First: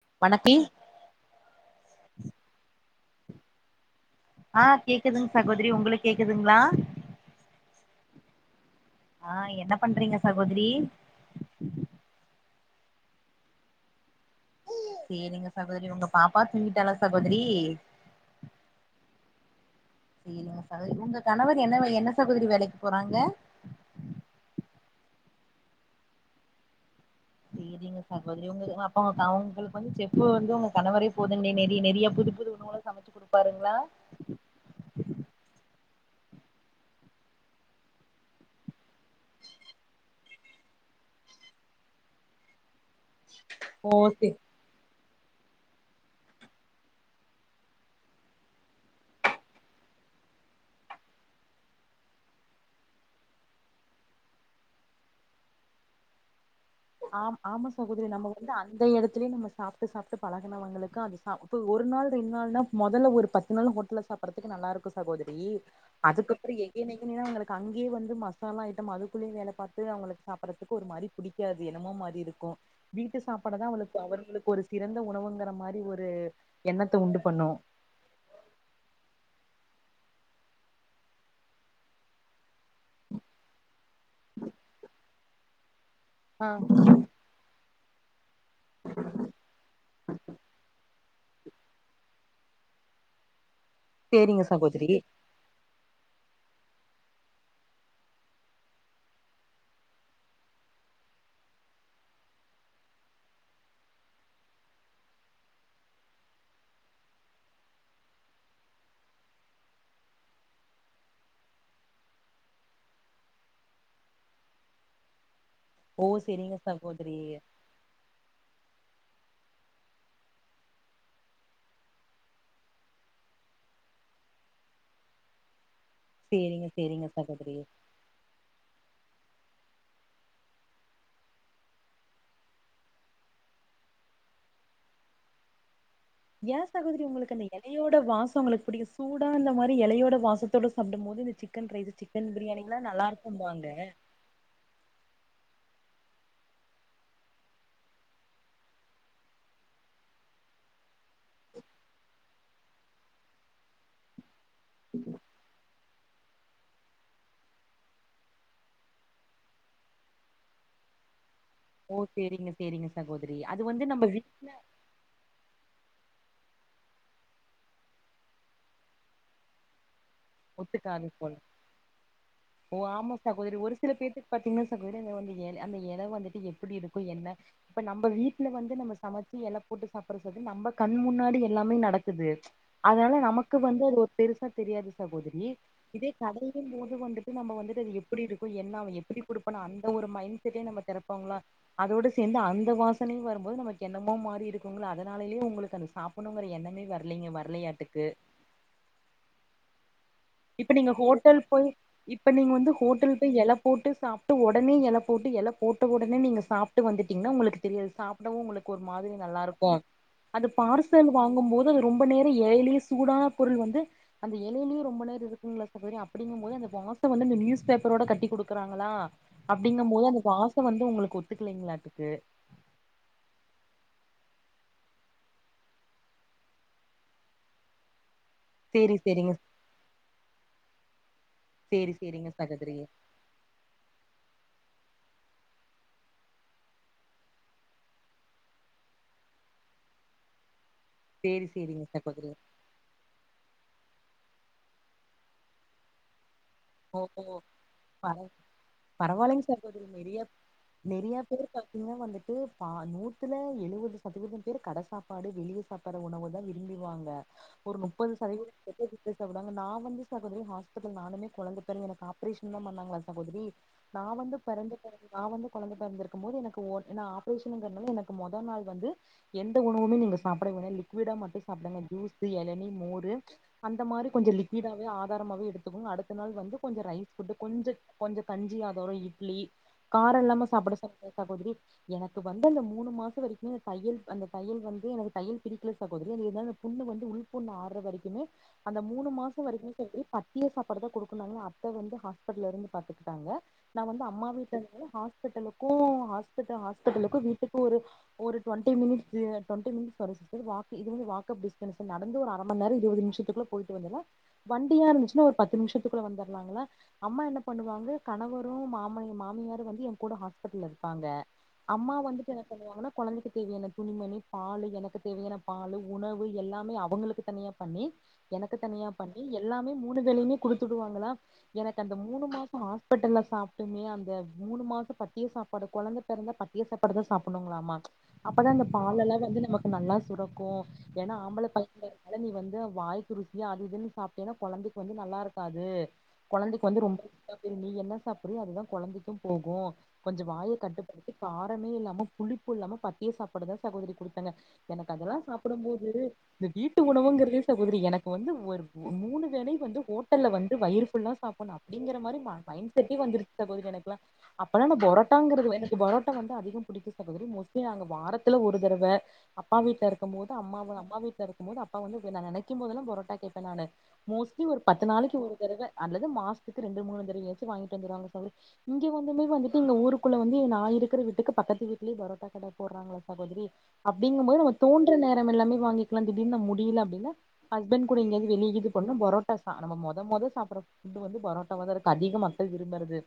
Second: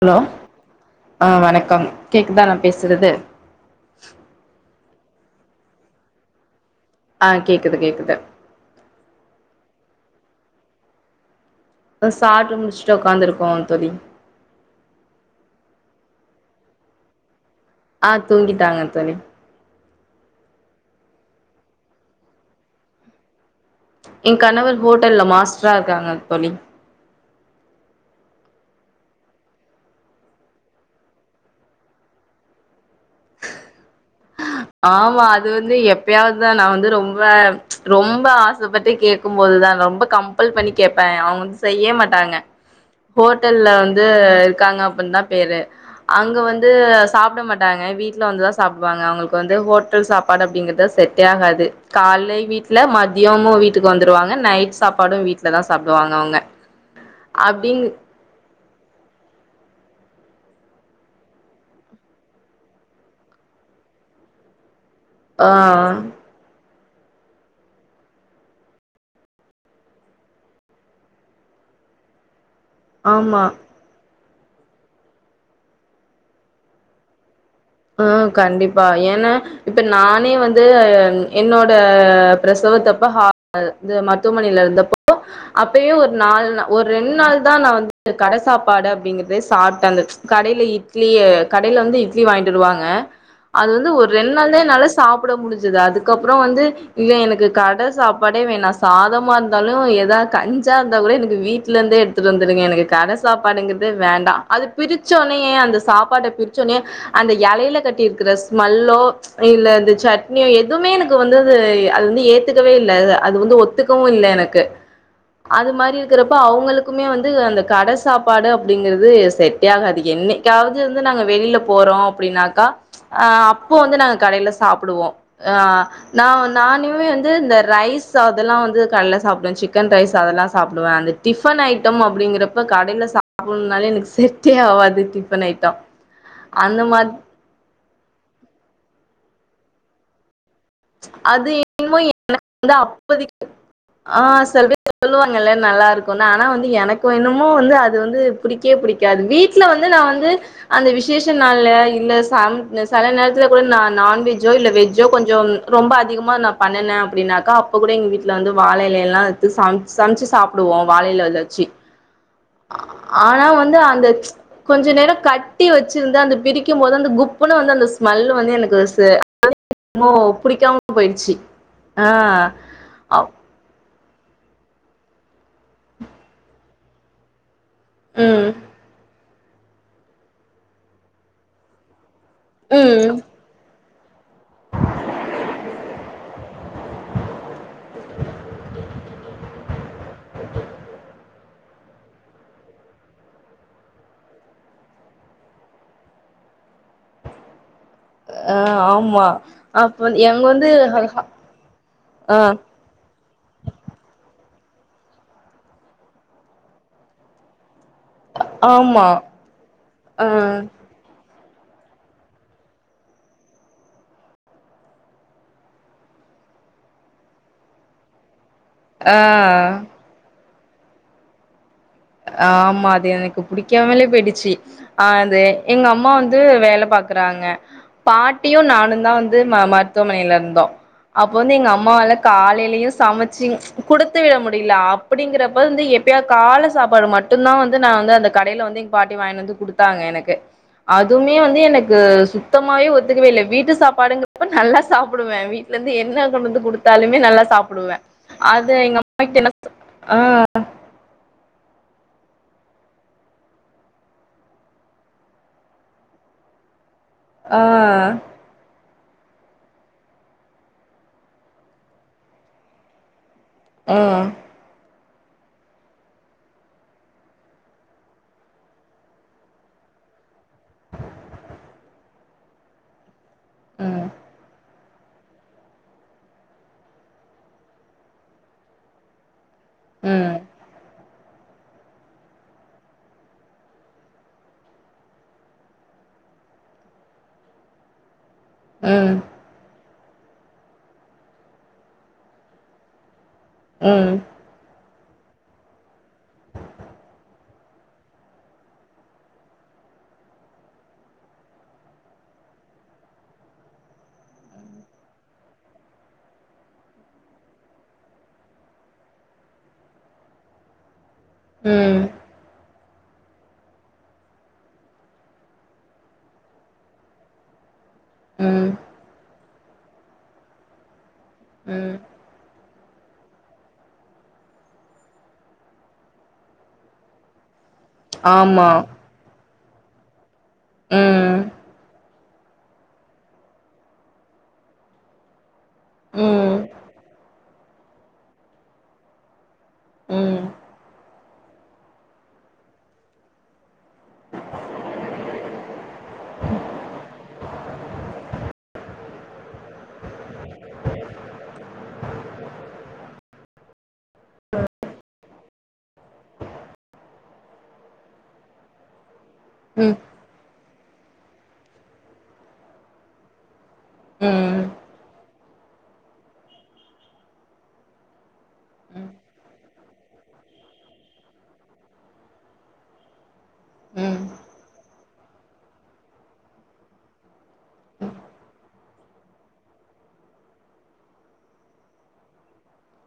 Hello வணக்கி ஆ வணக்கம் கேக்குதா நா பேசுறது ஆ கேக்குதுங் சகோதரி உங்ளுக்கு கேக்குதுங்ளா ஆ கேக்குது கேக்குது ஆ என்ன பண்றீங்க சகோதரி இப்தா சாப்ட்டு முடிச்சுட்டு ஒக்காந்துருக்கோ தோழி சேரிங்க சகோதரி உங்க பாப்பா தூங்கிட்டாலா சகோதரி ஆ தூங்கிட்டாங்க தோழி சரிங்க சகோதரி உங்க கணவர் என்ன வே என்ன சகோதரி வேலைக்கு போறாங்க என் கணவர் ஹோட்டல்ல மாஸ்ட்ராக்காங்க தோழி சேரிங்க சகோதரி உங்க அப்ப அவங்களுக்கு வந்து செஃப்பு வந்து உங்க கணவரே போது நெறைய நெறைய புது புது உணவு சமைச்சு குடுப்பாருங்ளா எப்பயாதுதா நா வந்து ரொம்ப ரொம்ப ஆசப்பட்டு கேக்கும்போதுதா ரொம்ப கம் கம்பல் பண்ணி கேப்பே அவங்க வந் செய்ய மாட்டாங்க ஹோட்டல்ல ஓ வந்து சே இருக்காங்க அப்புந்தா பேரு அங்க வந்து சாப்ட மாட்டாங்க வீட்ல வந்துதா சாப்டுவாங்க அவங்க வந்து ஹோட்டல் சாப்பாடு அப்டிங்கறது செட்டேகாது கால்ல வீட்ல மதியமு வீட்டுக்கு வந்துருவாங்க நைட் சாப்பாடு வீட்ல தா சாப்டுவாங்க அவங்க ஆம் ஆமா அப்டிங் சகோதரி நம்ம வந்து அந் அந்த எடத்துலே நம்ம சாப்ட்டு சாப்ட்டு பழகுனவங்களுக்கு அது சாப் ஒரு நாள் ரெண்டு நாள்னா மொதல்ல ஒரு பத்து நாள் ஹோட்டல சாப்புட்றதுக்கு நல்லாருக்கு இப்ப சகோதரி ஆ அதுக்கப்ற எனக்னன்னா அவங்களுக்கு அங்கே வந்து மசாலா ஐட்டம் அதுக்குள்ளே வேல பாத்து அவங்களுக்கு சாப்புட்றக்கு ஒருமாரி புடிக்காது என்னுமோ மாரிருக்கு வீட்டு ஆமா. சாப்பாடு தா அவளுக்கு அவங்களுக்கு ஒரு சிறந்த உணவுங்ற மாரி ஒரு எண்ணத்த உண்டு பண்ணு ஆ கண்டிப்பா ஏனா இப்ப நானே வந்து என்னோட பிரசவத்தப்ப ஹா இது மருத்துவமனைல இருந்தப்போ அப்போ அப்பயே ஒரு நாள் ஆ ஒரு ரெண்டு நாள் தா நா வந்து கட சாப்பாடு அப்டிங்கறதே சாப்டாங் அந்த கடையில இட் இட்லிய கடையில வந்து இட்லி வாங்கிட்டு டுவாங்க அது வந்து ஒரு ரெண்ட் சேரிங்க நாள் தா என்னால சகோதரி சாப்புட முடிஞ்சது அதுக் அதுகப்றோ வந்து இல்ல எனக்கு கட சாப்பாடே வேணா சாதமா இருந்தாலு எதா கஞ்சா இருந்தா கூட எனக்கு வீட்ல இருந்தே எடுத்துட்டு வந்துடுங்க எனக்கு கட சாப்பாடுங்கறதே வேண்டா அது பிரிச்ச ஒனனேயே அந்த சாப்பாட்ட பிரிச்சோட்னேயே அந்த எலையில கட்டியிருக்கிற ஸ்மெல்லோ ச் இல்ல இந்த சட்னியோ எதுமே எனக்கு வந்து அது அது வந்து ஏத்துக்கவே இல்ல அது வந்து ஒத்துக்கவு இல்ல எனக்கு அது மாரி ஓ இருக்கறப்ப சேரிங்க அவுங்களுக்குமே சகோதரி வந்து அந்த கட சாப்பாடு அப்டிங்கறது செட்டே ஆகாது என்னைக்காவது வந்து நாங்க வெளியில போறோ அப்டின்னாக்கா ஆ அப்போ வந்து நாங்க கடையில சாப்புடுவோ ஆஹ நா சேரிங்க நானுமே சேரிங்க வந்து இந்த சகோதரி ரைஸ் அதெல்லா வந்து கடையில சாப்டுவே சிக் கன் ரைஸ் அதெல்லா சாப்டுவே அந்த டிஃபன் ஐட்டோ அப்டிங்கறப்ப கடையில சாப்பிடணுனால எனக்கு செட்டே ஆகாது டிஃபன் ஐட்டம் ஏயா அந்த சகோதரி மாரி உங்களுக்கு அந்த எலையோட வாசோ உங்களுக்கு புடிகாது சூடா இந்த மாரி எலையோட வாச தோட சாப்புடும் போது இந்த அது சிக்கன் ரைஸ்ஸு என்னமோ சிக்கன் பிரியாணிக வந்து எல்லா நல்லா அப்போதைக்கு இருக்கும்பாங்க எல்ல நல்லா இருக்குன்னு ஆனா வந்து எனக்கு என்னமோ வந்து அது வந்து புடிக்கவே புடிக்காது வீட்டுல வந்து நா வந்து அந்த விஷ் விஷேஷ நாள்ல இல்ல சாமி இந்த செல நேரத்துல கூட நா நான்வெஜ் ஜோ இல்ல வெஜ்ஜோ கொஞ்சோ ரொம்ப அதிகமா நா பண்ணனே அப்டின்னாக்கா அப்ப கூட எங்க வீட்ல வந்து வாழ எலை எல்லா எடுத்து சம்ச் சமச்சு சாப்டுவோ வாழை இலையில வச்சி ஓ சேரிங்க சேரிங்க சகோதரி ஆனா அது வந்து நம்ம அந்த வீட்ல கொஞ்சோ நேர கட்டி வெச்சிருந்த அந்த பிரிக்கும் போது அந்த குப்புன்னு வந்து அந்த ஸ்மல்லு வந்து எனக்கு சே [inaudible] பிடிக்காம ஒத்துக்காது போல போயிறிச்சி ஆஹ ஓ ஆமா அ சகோதரி ஒரு சில பேத்துக்கு பாத்தீங்கன்னா சகோதரி அந்த வந்து எல அந்த எல வந்துட்டு எப்டி இருக்கோ என்ன இப்ப நம்ம ம் வீட்டுல வந்து நம்ம சமைச்ச சி எல போட்டு சாப்புடுறது நம்ம கண் முன்னாடி எல்லாமே நடக் குது அதனால ம் நமக்கு வந்து அது ஒத் பெருசா தெரியாது சகோதரி இதே கடையிலங்க போது வந்துட்டு நம்ம வந்துட்டு அது எப்டி இருக்கோ என்ன அவ எப்டி குடுப்பானோ அந்த ஒரு மைண்ட் செட்டே நம்ம திறப்போங்களா அதோட சேந்து அந்த வாசனையு வரும்போது நமக்கு என்னமோ மாறி இருக்குங்களா அதனாலயு உங்களுக்கு அந்த சாப்புடணுங்கற எண்ணமே வரலைங்க வரலையாட்டுக் ஆஹ ஆமா அப்ப எங்க வந்து இப்ப நீங்க ஹோட்டல் போய் இப்ப ஆ நீங்க வந்து ஹோட்டல் போய் எல போட்டு சாப்ட்டு உட உடனே எல போட்டு எல போட்ட உடனே நீங்க சாப்புட்டு வந்துட்டீங்கன்னா உங்களுக்கு தெரியாது சாப்புடவு உங்களுக்கு ஒரு ஆமா மாதிரி நல்லா இருக்கோ ஆ அது பார்சல் வாங்கும்போது து ரொம்ப நேர எலையிலேயே சூடா பொருள் வந்து அந்த எலையிலயே ரொம்ப நேரோ இருக்குங்களா சகோதரி அப்டிங்கும் போது அந்த வாசோ வந்து அந்த நியூஸ் பேப்பரோட கட்டி குடுக் கறாங்களா ஆ அப்டிங்கும் போது அந்த வாச வாசோ வந்து உங்களுக்கு ஒத்துக்கலைங்களாட்டிருக்கு ஆமா அது எனக்கு புடிக்காமலே போயி்டிச்சி அஹ் அது எங்க அம்மா வந்து வேல பாக்குறாங்க பாட்டியு நானு சேரி தா சேரிங்க வந்து மருத்துவமனையில இருந்தோம் அப்போ வந்து எங்க சேரி அம்மாவால சேரிங்க சகோதரி காலையிலயு சமச்சு குடுத்து விட முடியல அப்படிங்கறப்ப வந்து எப்பயவாது கால சாப் சாப்பாடு மட்டும்தா வந்து நா வந்து அந்த கடையில வந்து இங்க பாட்டி வாங்கினு வந்து கொடுத்தாங்க எனக்கு அதுமே சேரி வந்து சேரிங்க எனக்கு சகோதரி சுத்தமாவே ஒத்துக்கவே இல்ல வீட்டு சாப்பாடுங்க அப்ப நல்லா சாப்பிடுவே வீட்ல இருந்து என்ன கொண்டு வந்து ஓ குடுத்தாலுமே ஓ நல்லா சாப்பிடுவே பர அது எங்க அம்மகிட்ட பரவாயில்லைங்க என்ன சகோதரி நெறைய ஆஹ் நெறைய பேர் பாத்தீங்கன்னா வந்துட்டு பா நூத்துல எழுபது சதவீதம் பேர் கட சாப்பாடு வெளிய சாப்பாடுற உணவ தா விரும்பிவாங் க ஒரு முப்பது ஆ சதவீதம் சாப்டுவாங்க நா வந்து சகோதரி ஹாஸ்பிட்டல் நானுமே கொழந்த பெறந்து எனக்கு ஆப்ரேஷன் தா பண்ணாங்களா சகோதரி நா வந்து பெறந்து பிறகு நா வந்து குழந்த பிறந்திருக்கும் போது எனக்கு ஒன்னு ஆப்ரேஷனுங்கனால எனக்கு மொதல் நாள் வந்து எந்த உணவுமே நீங்க சாப்பிட வேனா லிக்விடா மட்டும் சாப்பிடுங்க ஜூசு எளனி மோரு அந்த ம் மாரி கொஞ்ச லிக்விடா ஆதாரமாவே எடுத்துகோங்க அடுத் த நாள் வந்து கொஞ்ச ரைஸ் போட்டு கொஞ்ச கொஞ்சோ கஞ்சி ஆதாரம் இட்லி ம் காரம் இல்லாம சாப்ட சாப்பட சகோதரி எனக்கு வந்து அந்த மூணு மாசம் வரைக்கும் அந்த தையல் அந்த தையல் வந்து எனக்கு தையல் பிரிக்கல சகோதரி இந்த புண்ணு வந்து உள் புண்ணு ஆர்ற வரிக்குமே அந்த ம் மூணு ம் மாசம் வரைக்கு சொல்லி பத்திய சா பாடு தா கொடுக்னுனாங்ளா அத்த வந்து ஹாஸ்பிட்டல இருந்து பாத்துக்கிட்டாங்க நா வந்து அம்மா வீட்ல இரு ஹாஸ் ஹாஸ்பிடலுக்கு ஹாஸ்பிட் ஹாஸ்பிடலுக்கு வீட்டுக்கு ஒரு ஒரு டுவண்டி மினிட்ஸ்ல டுவண்டி மினிட்ஸ் வரு சிஸ்டர் வாக்கு இது வந்து வாக்கஃபல் டிஸ்டன்ஸ் நடந்து ஒரு அர மணி நேரம் இருபது நிமிஷத்துக்குள்ள போயிட்டு வந்துலா வண்டியா இருந்துச்ன்னா ஒரு பத்து நிமிஷத்துக்குள்ள வந்துர்லாங்களா அம்மா என்ன பண்ணுவாங்க கணவரு மாமன் மாமியாரு வந்து என் கூட ஹாஸ்பிட்டல்ல இருப்பாங்க அம்மா ம் வந்துட்டு என்ன சொல்லுவாங்கன்னா கொழந்தைக்கு தேவையான துணிமணி பால் எனக்கு தேவையான பாலு உணவு எல்லாமே அவங்களுக்கு தனியா பண்ணி ம் எனக்கு ம் தனியா பண்ணி எல்லாமே மூணு வேளையுமே குடுத்துடுவாங்களா எனக்கு ம் அந்த மூணு மாசம் ஹாஸ்பிட்டல்ல சாப்ட்டுமே அந்த மூணு மாசம் பத்திய சாப்பாடு கொழந்த பிறந்தா பத்திய சாப்பாடு தா சாப்பிடுனுங்களாமா அப்பதா அந்த ஆமா பால் எல்லா வந்து நமக் நல்லா சுரக்கு ஏன்னா ம் ஆம்பள பையன் அதனால நீ வந்து வாய்க்கு ருசியா அது இதுன்னு சாப்பிட்டன்னா கொழந்தைக்கு வந்து நல்லா இருக் து ம் கொழந்தைக்கு வந்து ரொம்ப அது நீ என்ன சாப்டுற அதுதான் கொழந்தைக்கும் போகூ கொஞ்சோ ம் வாய கட்டுபடுத் காரமே இல்லாம புளிப்பு இல்லாம பத்தியே சாப்படுதான் சகோதரி கொடுத்தாங்க எனக்கு அதெல்லாம் சாப்பிடும் போது இந்த வீட்டு உணவுங்கிறதே சகோதரி எனக்கு வந்து ஒரு மூணு வேளையும் வந்து வந்து வயிறு ஃபுல்லா சாப்பிடனும் அப்படிங்கிற மாரி நான் மைன் செட்டே வந்துருச்சு சகோதரி எனக்குலாம் அப்பலா நான் பரோட்டாங்கிறது எனக்கு பரோட்டா வந்து அதிக புடிக்கு சகோதரி மோஸ்லி நாங்க வாரத்துல ஒரு தரவ அப்பா ம் வீட்டுல ம் இருக்கும் போது அம் அம்மா வீட்ல இருக்கும் போது அப்பா வந்து நான் நெனைக்கும் போதெல்லாம் பரோட்டா கேப்பேன் நானு மோஸ்ட்லி ம் பத்து நாளைக்கு ஒரு தடவ அல்லது மாசத்துக்கு ரெண்டு மூணு தறவைய ஏச்ச வாங்கிட்டு வந்துருவாங்க சகோதரி இங்கே வந்துமே வந்துட்டுங்க ஊருக்குள்ள வந்து நான் இருக்கிற வீட்டுக்கு பக்கத்து வீட்டுலேயே பரோட்டா கடை போடுறாங்களா சகோதரி அப்படிங்கும் போது நம்ப தோன்றற நேம் எல்லமே வாங்கிக்கலாம் திடீனுா முடியல அப்படின்னா ஹஸ்பண்ட் கூட இங்கயது வெளியே இது பண்ணோம் பரோட்டா நம்ம மத மொத மொத சாப்டற ஃபுட்டு வந்து பரோட்டாவ தான்க்குது அதிக மக்கள்விரும்புறது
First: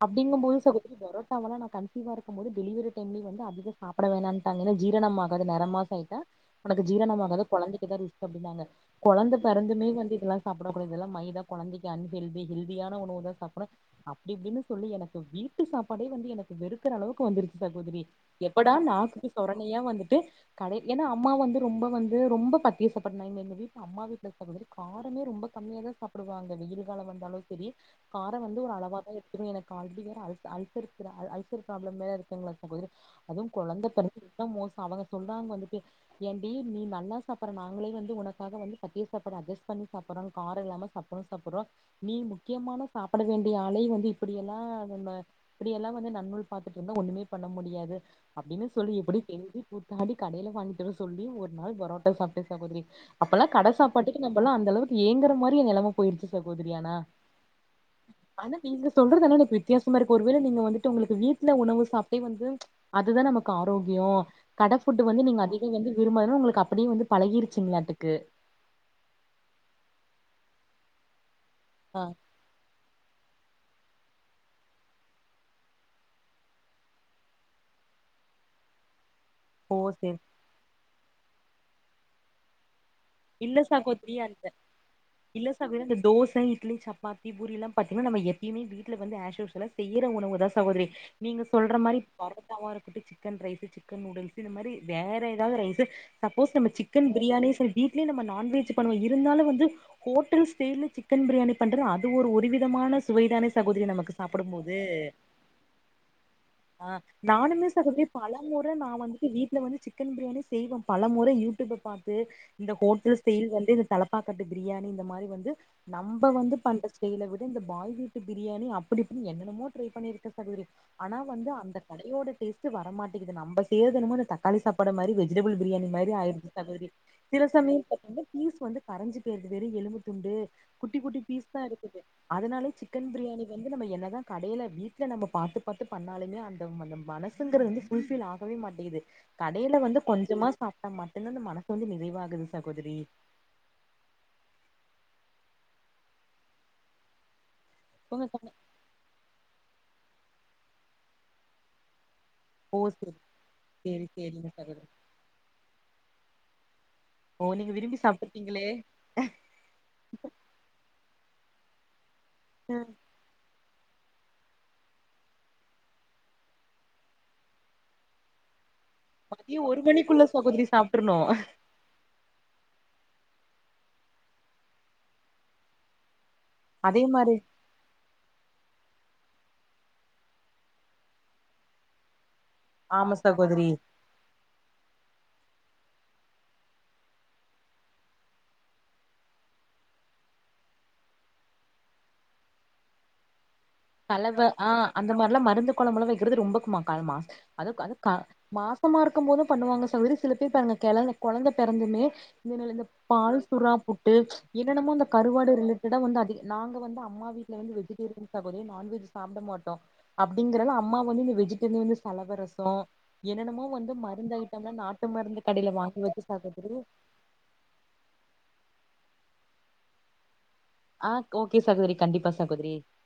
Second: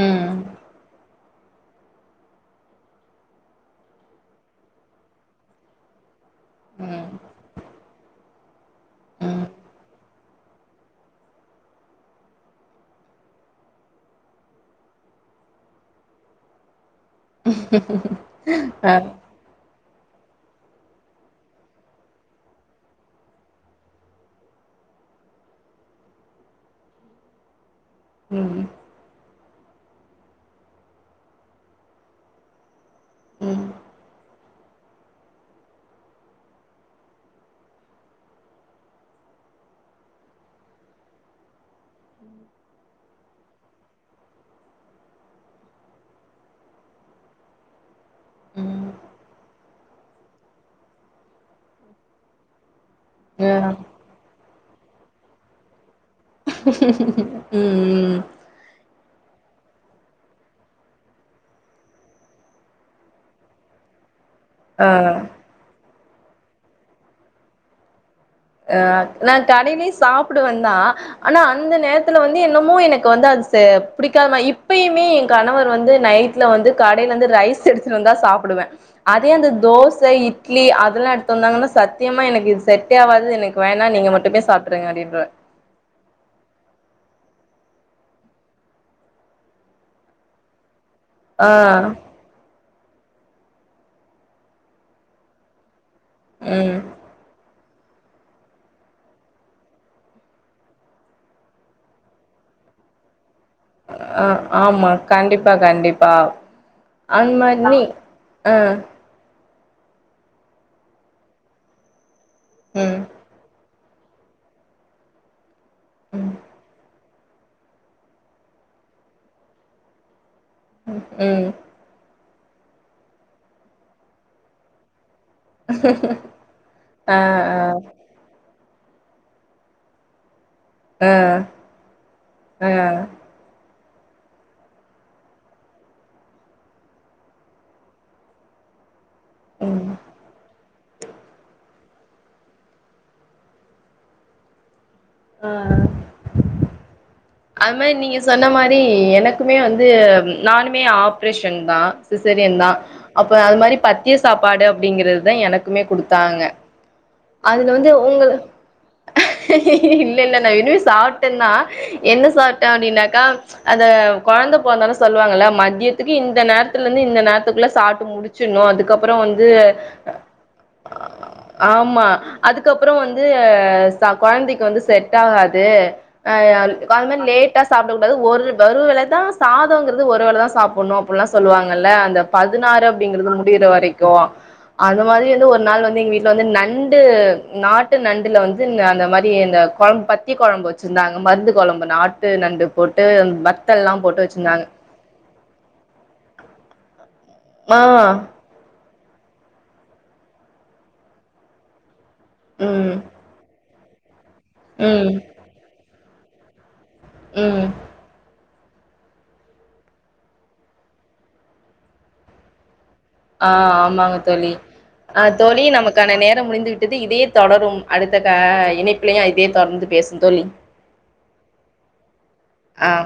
ம் ம் அப்படிங்கும் போது பரோட்டாவல்லா நான் கன்சீவா இருக்கும்போது டெலிவரி டைம்லய வந்து அதிகத சாப்பிட வேணாம்ட்டாங்க ஏன்னா ஜீரணம்மாக ஆகது நர மாசம் ஆட்டா உனக்கு ம் ஜீரணமாகத கொழந்த [unintelligible] கொழந்த பெறந்துமே வந்து இதுல சாப்பிடக்க கூடியதுெல்ல மைதான் குழந்தைக்கு அன்ஹெல்தி ஹெல்தியான உணவு தான் சாப்பிட அப்டி அப்டின்னு சொல்லி என வீட்டு சாப்பாடே வந்து எனக்கு வெறு அளவுக்கு வந்துருச்ச சகோதரி எப்படா அ நாக்குக்கு சொரணையா வந்து கடை ஏன்னா அம்மா வந்து ரொம்ப வந்து ரொம்ப பத்தியசப்ப வீட்டு அம்மா வீட்ட வந்து கா ரொம்ப கம்மிய தான் சாப்டுவாங்க வெயில் கால வந்தாலும் செரி காரம் ம் வந்து ஒரு அளவா தான் எனக்கு ஆல்ரெடி வேற அ அல்சர் அல்சர் ப்ராப்ளம் மே இருக்கு அதுவும் ம் ம் கொழந்திற மோசம் அவுங்க சொல்றாங்க வந்துட்டு ஏன்ண்டடி நீ நல்லா சாப்பிடடுற நாங்களே வந்து உனக்காக வந்து பத்திய சாப்பாடு அட் பண்ணி சாப்பிடுறோ காரம் இல்லாம சாப் சாப்புறோ நீ முக்கியமான சாப்பிட வேண்டிய ஆள வந்து இப்படியெல்லாம்ம இப்படியெல்லாம் வந்து நன்னூள் பார்த்துட்டு இருந்தா ஒண்ணுமே பண்ண முடியாது அப்டின்னு அ சொல்லி எப்படி தெஞ்சு கூத்தாடி கடையில வாங்கிட்டு சொல்லி ஒரு நாள் பரோட்டா சாப்ட்ட சாகோதரி அப்பல்லா கட சாப்பாட்டுக்கு நம்ம ல்லாம் அந்தளவுக்கு ஏங்குற மாரி நெலம போயிருச்சு சகோதரி ஆனா ம்ம் ம் சொல்றதுால எனக்கு வித்தியாசமா இருக்கு ஒருவேள நீங்க வந்துட்டு உங்களுக்கு வீட்டுல உணவு சாப்பிட்டே வந்து அதுதான் நமக்கு ஆரோக்கியோ ஆ கடஃபுட்டு வந்து நீங்க அதிகம் வந்து விருப [unintelligible] உங்களுக்கு அப்டியே வந்து பழகிருச்சுங்களாட்டுக்கு அஹ் நான் கடைலயு சாப்டுவேதா ஆனா அந்த ஆ நேரத்துல வந்து என்னமோ எனக்கு வந்து அது பிடிக்காதமா இப்பயுமே என் கணவர் வந்து நைட்ல வந்து கடையில இருந்து ரைஸ் எடுத்துட்டு வந்தா சாப்பிடுவே அதே அந்த ஓ தோச சேரி இட்லி அ எடுத்து வந்தாங்கன்னா சத்தியமா எனக்கு இது செட்ட இல்ல சாகோதிரி அ இல்ல சாக அந்த தோச இட்லி சப்பாத்தி பூரி எல்லாம் பத்தீங்கன்னா நம் எப்பயுமே வீட்ல வந்துற உணவு தான் சகோதரி நீங்க சொல்ற ஆ மாரி பரவத்தாம இருக்கும் ட்டு சிக்கன் ரைஸு சிக்கன் நூடுல்ஸ் இந்த மாரி வேற ஏதாவது ரைஸு சப்போஸ் நம்ம ம் சிக்கன் பிரியாணி நம்ம நான்வெஜ் பண்ணுவோ இருந்தாலும் வந்து ஹோட்டல் ஸ்டேல சிக்கன் பிரியாணி பண்றது அது ஒருவிதமான சுவைதான சகோதரி நமக்கு ஆ ஆமா சாப்பிடும்போதுஹ கண்டிப்பா கண்டிப்பா அந்த மாரி நானுமே நீ சகோதரி பல ஆ முற நான் வந்து வீட்டு இல வந்து சிக்கன் பிரியாணி செய்வோம் பல முறை யூடிப்ப பார்த்து ம் இந்தஹோட்டல் ஸடைல் வந்து தலப்பாக்கட்டு பிரியாணி இந்த மாரி வந்து நம்ப வந்து பண்ற ஸ்டைல விட இந்த பாய் வீட்டு பிரியாணி அப்டி இப்டின் என்னென்னமோ ட்ரை பண்ணிரு க்க சகோதரி ஆனா ம் வந்து அந்த கடையோட டேஸ்ட்டு வர மாட்டேங்குது நம்ப செய்றதென்னமோ அந்த தக்காளி சாப்பாடு மாரி வெ ஜிடபுள் பிரியாணி மாரி ஆயிருச்சு சகோதரி ஆ ஆ சமயல் பத்துன பீஸ் வந்து கரஞ்சு போயிறுது வெறு எலும்பு துண்டு குட்டி குட்டி பீஸ்தா இருக்குது ஆ ஆ அதனாலயே சிக்கன் ப்ரியாணி வந் து நம்ம என்னதா கடைல வீட்ல நம்ப பாத்து பாத்து பண்ணாலுமே அந்த அந்த மனசுங்குறது வந்து ஃபுல் ஃபில் ஆகவே மாட்டேங்கிது கடைல ம் வந்து கொஞ்சமா சாப்ட்டா மட்டுந்தா அந்த மனசு வந்து நிறை வாகுது சகோதரி ஆ அது மாரி நீங்க உங்க சொன்ன கண மாரி எனக்குமே வந்து நானுமே ஆப்ரேஷன்தா சிசேரியன்தா ஓ செரி அப்ப அது மாரி செரி பத்திய செரிங்க சாப்பாடு சகோதரி அப்படிங்கிறதுதா எனக்குமே குடு த்தாங்க ஓ அதுல நீங்க வந்து விரும்பி உங்க சாப்ட்ருப்பீங்களே இல்ல இல்ல நா விரும்பி சாப்ட்டந்தா என்ன சாப்ட்ட அப்டின்னாக்கா அத கொழந்த பொறந்தன சொல்வாங்கள மதியத்துக்கு இந்த நேரத்துல இருந்து இந்த நேரத்துக்குள்ள சாட்டு முடிச்சுர்னு அதுக் மதிய ஒரு மணிக்குள்ள சகோதரி சாப்ட்ருணு அதுக்கப்றொ வந்து ச கொழந்தைக்கு வந்து செட் ஆகாது ஆ அதே அன் தென் மாரி லேட்டா சாப்டக் கூடாது ஒரு வேளதா சாதொங்குறது ஒரு வேளதா சாப்புட்ணு அப்புலா சொல்லுவாங்கல்ல அந்த பதினாறு ஆமா அப்டிங்கறது முடியிற சகோதரி வரைக்கு அந்த மாரி வந்து ஒரு நாள் வந்து எங்க வீட்ல வந்து நண் டு நாட்டு நண்டுல வந்து ன் அந்த மாரி இந்த கொழம்பு பத்திய கொழம்பு வெச்சிருந்தாங்க மருந்து கொழம்பு நாட்டு நண்டு போட்டு வ கலவ ஆ அந்த மார்லா மருந்து கொழம்புலா வெக்கிறது ரொம்ப ம காலமா அது ஆ அது க மா சமாருக்கும் போது பண்ணுவாங்க சகோதரி சில பேர் பாருங்க கெல கொழந்த பெறந்துமே இதுல இந்த ம் பால் சுறா பு ட்டு என்னனமோ இந்த ம் கருவாடு ரிலே ரிடம் வந்து அதிக நாங்க வந்து அம்மா வீட்ல ம் வந்து வெஜிடேரியந்தா நான்வெஜ் சாப்ட மாட்டோம் அப்டிங்றல அம்மா வந்து இந்த வெஜிடனேனு சலவரசொம் ஆ ஆமாங்க தோழி ஆ மருந்து தோழி கடையில வாங்கி நமக்கான வச்சு நேரம் முடிந்து சகோதரி விட்டுது இதே தொடரும் அடுத்த இணை இதே தொடர்ந்து பேசு தோழி ஆஹ் ஓகே சகோதரி கண்டிப்பா சகோதரி ஆ